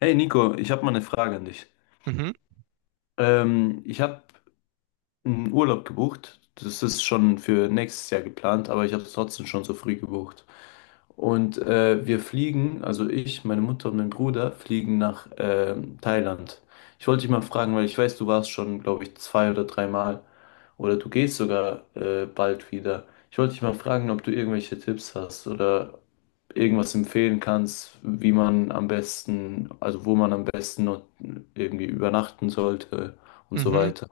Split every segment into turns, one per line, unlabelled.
Hey Nico, ich habe mal eine Frage an dich.
Mhm,
Ich habe einen Urlaub gebucht. Das ist schon für nächstes Jahr geplant, aber ich habe es trotzdem schon so früh gebucht. Und wir fliegen, also ich, meine Mutter und mein Bruder fliegen nach Thailand. Ich wollte dich mal fragen, weil ich weiß, du warst schon, glaube ich, zwei oder dreimal oder du gehst sogar bald wieder. Ich wollte dich mal fragen, ob du irgendwelche Tipps hast oder irgendwas empfehlen kannst, wie man am besten, also wo man am besten noch irgendwie übernachten sollte und so
mhm.
weiter.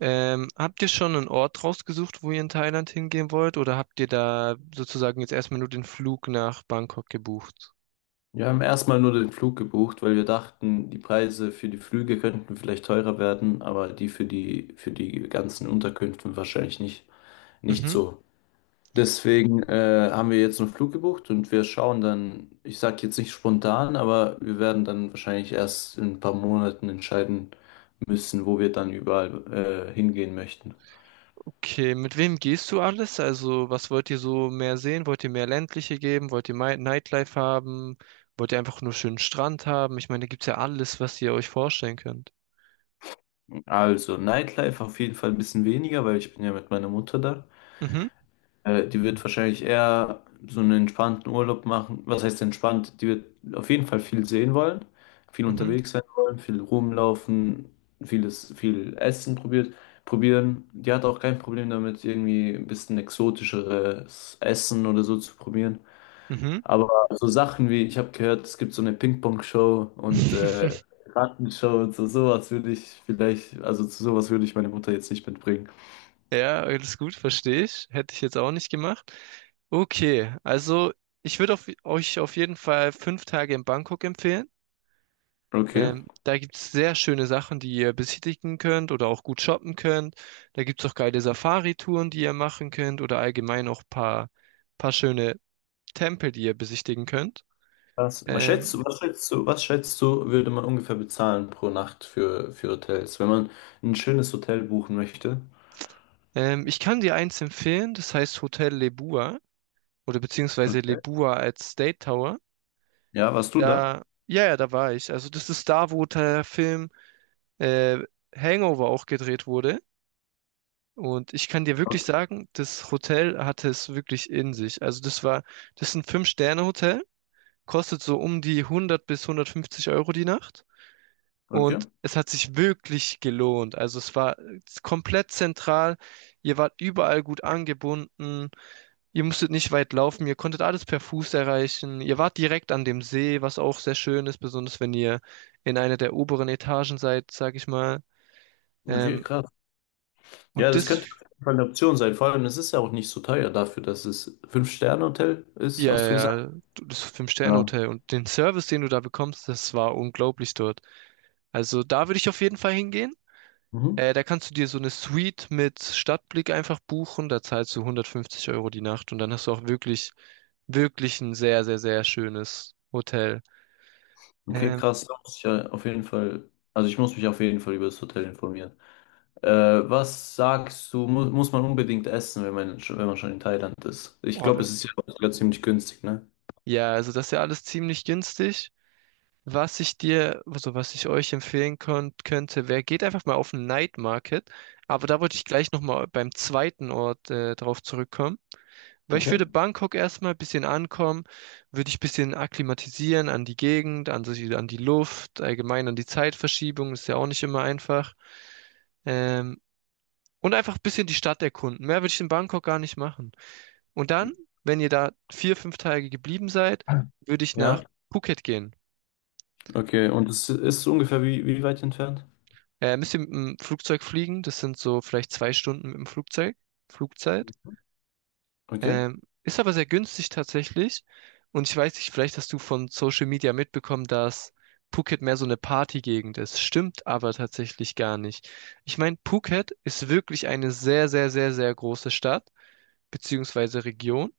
Habt ihr schon einen Ort rausgesucht, wo ihr in Thailand hingehen wollt, oder habt ihr da sozusagen jetzt erstmal nur den Flug nach Bangkok gebucht?
Wir haben erstmal nur den Flug gebucht, weil wir dachten, die Preise für die Flüge könnten vielleicht teurer werden, aber die für die ganzen Unterkünfte wahrscheinlich nicht
Mhm.
so. Deswegen haben wir jetzt einen Flug gebucht und wir schauen dann, ich sage jetzt nicht spontan, aber wir werden dann wahrscheinlich erst in ein paar Monaten entscheiden müssen, wo wir dann überall hingehen möchten.
Okay, mit wem gehst du alles? Also, was wollt ihr so mehr sehen? Wollt ihr mehr ländliche geben? Wollt ihr Nightlife haben? Wollt ihr einfach nur schönen Strand haben? Ich meine, da gibt's ja alles, was ihr euch vorstellen könnt.
Also, Nightlife auf jeden Fall ein bisschen weniger, weil ich bin ja mit meiner Mutter da.
Mhm,
Die wird wahrscheinlich eher so einen entspannten Urlaub machen. Was heißt entspannt? Die wird auf jeden Fall viel sehen wollen, viel
mhm,
unterwegs sein wollen, viel rumlaufen, viel Essen probieren. Die hat auch kein Problem damit, irgendwie ein bisschen exotischeres Essen oder so zu probieren.
mhm.
Aber so Sachen wie, ich habe gehört, es gibt so eine Ping-Pong-Show und Rattenshow und so, sowas würde ich vielleicht, also zu sowas würde ich meine Mutter jetzt nicht mitbringen.
Ja, alles gut, verstehe ich. Hätte ich jetzt auch nicht gemacht. Okay, also ich würde euch auf jeden Fall 5 Tage in Bangkok empfehlen.
Okay.
Da gibt es sehr schöne Sachen, die ihr besichtigen könnt oder auch gut shoppen könnt. Da gibt es auch geile Safari-Touren, die ihr machen könnt oder allgemein auch paar schöne Tempel, die ihr besichtigen könnt.
Was, was schätzt du,
Ähm,
was schätzt du, was schätzt du, würde man ungefähr bezahlen pro Nacht für Hotels, wenn man ein schönes Hotel buchen möchte?
Ich kann dir eins empfehlen, das heißt Hotel Lebua oder beziehungsweise
Okay.
Lebua als State Tower.
Ja, warst du da?
Ja, ja, da war ich. Also das ist da, wo der Film äh, Hangover auch gedreht wurde. Und ich kann dir wirklich
Okay.
sagen, das Hotel hatte es wirklich in sich. Also das ist ein Fünf-Sterne-Hotel, kostet so um die 100 bis 150 Euro die Nacht.
Okay,
Und es hat sich wirklich gelohnt. Also es war komplett zentral. Ihr wart überall gut angebunden. Ihr musstet nicht weit laufen, ihr konntet alles per Fuß erreichen. Ihr wart direkt an dem See, was auch sehr schön ist, besonders wenn ihr in einer der oberen Etagen seid, sag ich mal.
okay,
Ähm,
krass. Ja,
und
das
das,
könnte auf jeden Fall eine Option sein. Vor allem, es ist ja auch nicht so teuer dafür, dass es Fünf-Sterne-Hotel ist,
ja,
hast du gesagt?
ja, das
Genau.
Fünf-Sterne-Hotel und den Service, den du da bekommst, das war unglaublich dort. Also da würde ich auf jeden Fall hingehen.
Mhm.
Da kannst du dir so eine Suite mit Stadtblick einfach buchen. Da zahlst du 150 Euro die Nacht und dann hast du auch wirklich, wirklich ein sehr, sehr, sehr schönes Hotel.
Okay,
Ähm,
krass. Da muss ich ja auf jeden Fall, also ich muss mich auf jeden Fall über das Hotel informieren. Äh, was sagst du, mu muss man unbedingt essen, wenn man schon in Thailand ist? Ich glaube,
oh,
es ist ja auch sogar ziemlich günstig, ne?
ja, also das ist ja alles ziemlich günstig. Also was ich euch empfehlen könnte, wäre, geht einfach mal auf den Night Market. Aber da wollte ich gleich nochmal beim zweiten Ort drauf zurückkommen. Weil ich
Okay.
würde Bangkok erstmal ein bisschen ankommen, würde ich ein bisschen akklimatisieren an die Gegend, an die Luft, allgemein an die Zeitverschiebung, ist ja auch nicht immer einfach. Ähm, und einfach ein bisschen die Stadt erkunden. Mehr würde ich in Bangkok gar nicht machen. Und dann, wenn ihr da 4, 5 Tage geblieben seid, würde ich nach
Ja.
Phuket gehen.
Okay, und es ist ungefähr wie, wie weit entfernt?
Müsst ihr mit dem Flugzeug fliegen. Das sind so vielleicht 2 Stunden mit dem Flugzeug. Flugzeit.
Okay.
Ist aber sehr günstig tatsächlich. Und ich weiß nicht, vielleicht hast du von Social Media mitbekommen, dass Phuket mehr so eine Partygegend ist. Stimmt aber tatsächlich gar nicht. Ich meine, Phuket ist wirklich eine sehr, sehr, sehr, sehr große Stadt, beziehungsweise Region.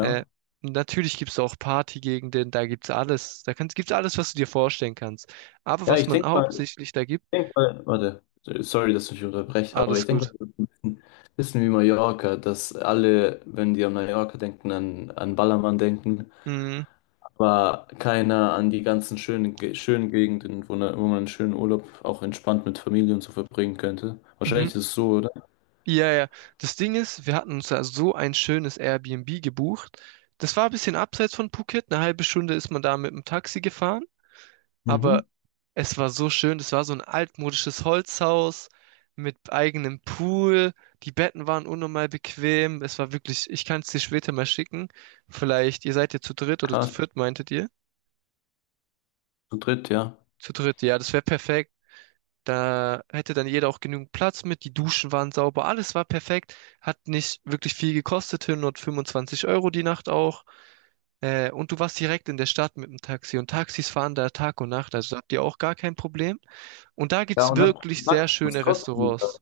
Äh, Natürlich gibt es auch Partygegenden, da gibt's alles. Gibt's alles, was du dir vorstellen kannst. Aber
Ja,
was
ich
man
denke mal, ich
hauptsächlich da gibt,
denk mal, warte, sorry, dass ich dich unterbreche, aber ich
alles
denke mal,
gut.
das ist ein bisschen wie Mallorca, dass alle, wenn die an Mallorca denken, an Ballermann denken.
Mm.
War keiner an die ganzen schönen Gegenden, wo man einen schönen Urlaub auch entspannt mit Familie und so verbringen könnte.
Mhm.
Wahrscheinlich ist es so, oder?
Ja, ja. Das Ding ist, wir hatten uns da so ein schönes Airbnb gebucht. Das war ein bisschen abseits von Phuket. Eine halbe Stunde ist man da mit dem Taxi gefahren,
Mhm.
aber es war so schön. Das war so ein altmodisches Holzhaus mit eigenem Pool. Die Betten waren unnormal bequem. Es war wirklich, ich kann es dir später mal schicken. Vielleicht, ihr seid ja zu dritt oder zu
Krass,
viert, meintet ihr?
zu dritt, ja.
Zu dritt, ja, das wäre perfekt. Da hätte dann jeder auch genügend Platz mit. Die Duschen waren sauber, alles war perfekt. Hat nicht wirklich viel gekostet, 125 Euro die Nacht auch. Und du warst direkt in der Stadt mit dem Taxi. Und Taxis fahren da Tag und Nacht, also da habt ihr auch gar kein Problem. Und da
Ja,
gibt's
und dann
wirklich sehr
Max, was
schöne
kostet die?
Restaurants.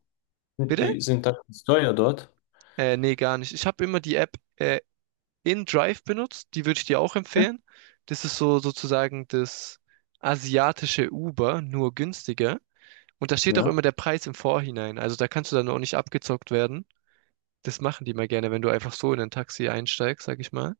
Sind
Bitte?
die sind da ganz teuer dort?
Nee, gar nicht. Ich habe immer die App InDrive benutzt. Die würde ich dir auch
Ja.
empfehlen. Das ist so sozusagen das asiatische Uber, nur günstiger. Und da steht auch
Ja,
immer der Preis im Vorhinein. Also da kannst du dann auch nicht abgezockt werden. Das machen die mal gerne, wenn du einfach so in ein Taxi einsteigst, sag ich mal.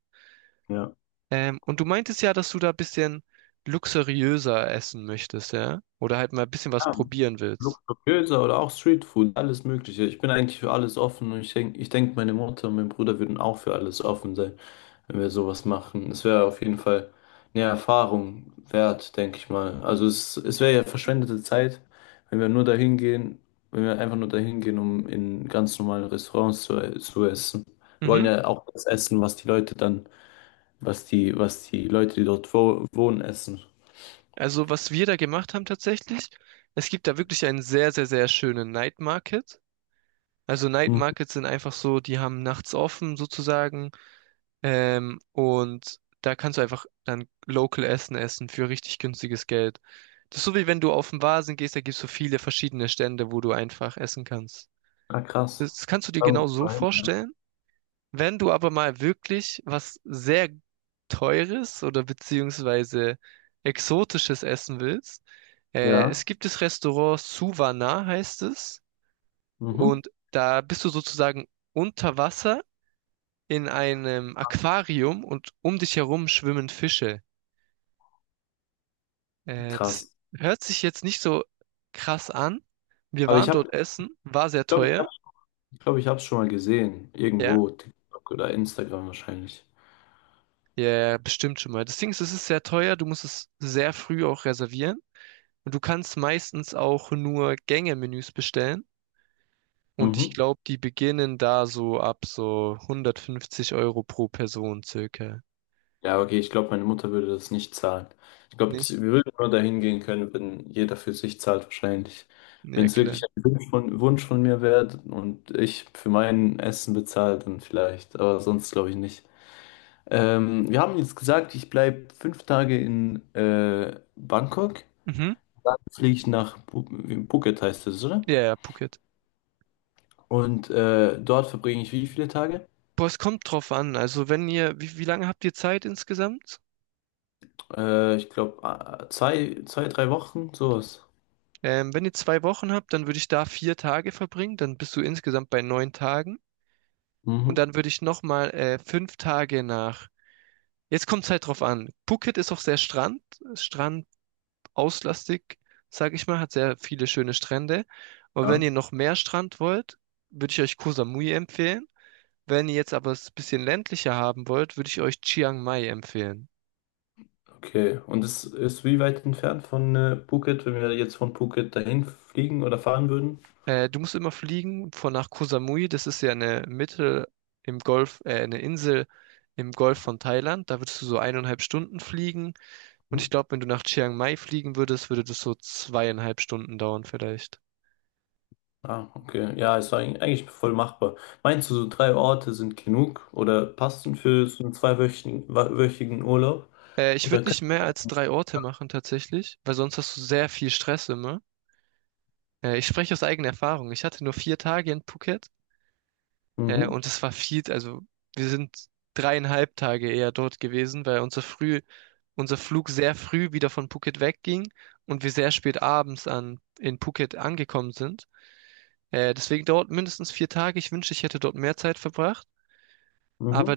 ja.
Und du meintest ja, dass du da ein bisschen luxuriöser essen möchtest, ja? Oder halt mal ein bisschen was
Ja,
probieren willst.
luxuriöser oder auch Streetfood, alles Mögliche. Ich bin eigentlich für alles offen und ich denk, meine Mutter und mein Bruder würden auch für alles offen sein. Wenn wir sowas machen. Es wäre auf jeden Fall eine Erfahrung wert, denke ich mal. Also es wäre ja verschwendete Zeit, wenn wir nur dahin gehen, wenn wir einfach nur dahin gehen, um in ganz normalen Restaurants zu essen. Wir wollen
Mhm.
ja auch das essen, was die Leute, die dort wohnen, essen.
Also was wir da gemacht haben tatsächlich, es gibt da wirklich einen sehr, sehr, sehr schönen Night Market. Also Night
Mhm.
Markets sind einfach so, die haben nachts offen sozusagen. Und da kannst du einfach dann local Essen essen für richtig günstiges Geld. Das ist so wie wenn du auf den Vasen gehst, da gibt es so viele verschiedene Stände, wo du einfach essen kannst.
Ah, krass.
Das kannst du dir
Da muss
genau
ich
so
mal hin, ja.
vorstellen. Wenn du aber mal wirklich was sehr Teures oder beziehungsweise Exotisches essen willst, es
Ja.
gibt das Restaurant Suvana, heißt es.
Mhm.
Und da bist du sozusagen unter Wasser in einem Aquarium und um dich herum schwimmen Fische. Das
Krass.
hört sich jetzt nicht so krass an. Wir
Aber
waren
ich habe,
dort essen, war sehr
ich glaube, ich
teuer.
habe, ich glaube, ich habe es schon mal gesehen.
Ja,
Irgendwo, TikTok oder Instagram wahrscheinlich.
ja, bestimmt schon mal. Das Ding ist, es ist sehr teuer, du musst es sehr früh auch reservieren. Und du kannst meistens auch nur Gänge-Menüs bestellen. Und ich
Mhm.
glaube, die beginnen da so ab so 150 Euro pro Person circa.
Ja, okay, ich glaube, meine Mutter würde das nicht zahlen. Ich glaube,
Nicht?
wir würden nur dahin gehen können, wenn jeder für sich zahlt, wahrscheinlich. Wenn
Ja,
es wirklich
klar.
ein Wunsch von mir wäre und ich für mein Essen bezahle, dann vielleicht. Aber sonst glaube ich nicht. Wir haben jetzt gesagt, ich bleibe 5 Tage in Bangkok.
Mhm.
Dann fliege ich nach Bu Phuket, heißt es, oder?
Ja, ja, Phuket.
Und dort verbringe ich wie viele Tage?
Boah, es kommt drauf an. Also wenn ihr, wie lange habt ihr Zeit insgesamt?
Ich glaube, zwei, 3 Wochen, sowas.
Wenn ihr 2 Wochen habt, dann würde ich da 4 Tage verbringen. Dann bist du insgesamt bei 9 Tagen. Und
Mhm.
dann würde ich nochmal 5 Tage nach. Jetzt kommt es halt drauf an. Phuket ist auch sehr strandauslastig, sag ich mal, hat sehr viele schöne Strände. Aber
Ja.
wenn ihr noch mehr Strand wollt, würde ich euch Koh Samui empfehlen. Wenn ihr jetzt aber es ein bisschen ländlicher haben wollt, würde ich euch Chiang Mai empfehlen.
Okay, und es ist wie weit entfernt von Phuket, wenn wir jetzt von Phuket dahin fliegen oder fahren würden?
Du musst immer fliegen von nach Koh Samui. Das ist ja eine Mitte im Golf, eine Insel im Golf von Thailand. Da würdest du so 1,5 Stunden fliegen. Und ich
Mhm.
glaube, wenn du nach Chiang Mai fliegen würdest, würde das so 2,5 Stunden dauern vielleicht.
Ah, okay. Ja, ist eigentlich voll machbar. Meinst du, so drei Orte sind genug oder passen für so einen zweiwöchigen wa- wöchigen Urlaub?
Ich
Oder
würde nicht
können...
mehr als drei Orte machen tatsächlich, weil sonst hast du sehr viel Stress immer. Ich spreche aus eigener Erfahrung. Ich hatte nur 4 Tage in Phuket.
Mhm.
Und es war viel, also wir sind 3,5 Tage eher dort gewesen, weil unser Flug sehr früh wieder von Phuket wegging und wir sehr spät abends in Phuket angekommen sind. Deswegen dauert mindestens 4 Tage. Ich wünschte, ich hätte dort mehr Zeit verbracht. Aber
Mhm.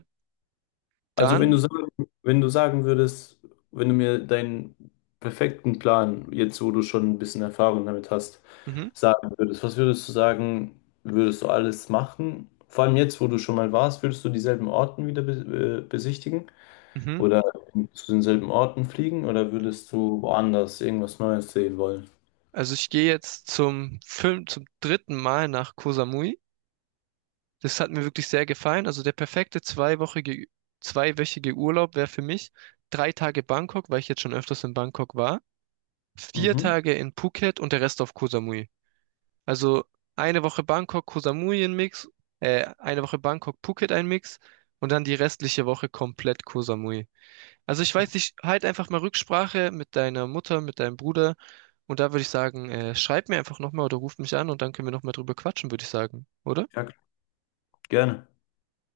Also wenn du
dann,
sagen, wenn du sagen würdest, wenn du mir deinen perfekten Plan, jetzt wo du schon ein bisschen Erfahrung damit hast,
mhm,
sagen würdest, was würdest du sagen, würdest du alles machen? Vor allem jetzt, wo du schon mal warst, würdest du dieselben Orten wieder be besichtigen
mhm.
oder zu denselben Orten fliegen oder würdest du woanders irgendwas Neues sehen wollen?
Also ich gehe jetzt zum dritten Mal nach Koh Samui. Das hat mir wirklich sehr gefallen. Also der perfekte zweiwöchige Urlaub wäre für mich 3 Tage Bangkok, weil ich jetzt schon öfters in Bangkok war. vier
Mhm.
Tage in Phuket und der Rest auf Koh Samui. Also eine Woche Bangkok, Koh Samui ein Mix, eine Woche Bangkok, Phuket ein Mix und dann die restliche Woche komplett Koh Samui. Also ich weiß nicht, halt einfach mal Rücksprache mit deiner Mutter, mit deinem Bruder und da würde ich sagen, schreib mir einfach nochmal oder ruf mich an und dann können wir nochmal drüber quatschen, würde ich sagen, oder?
Ja, klar. Gerne.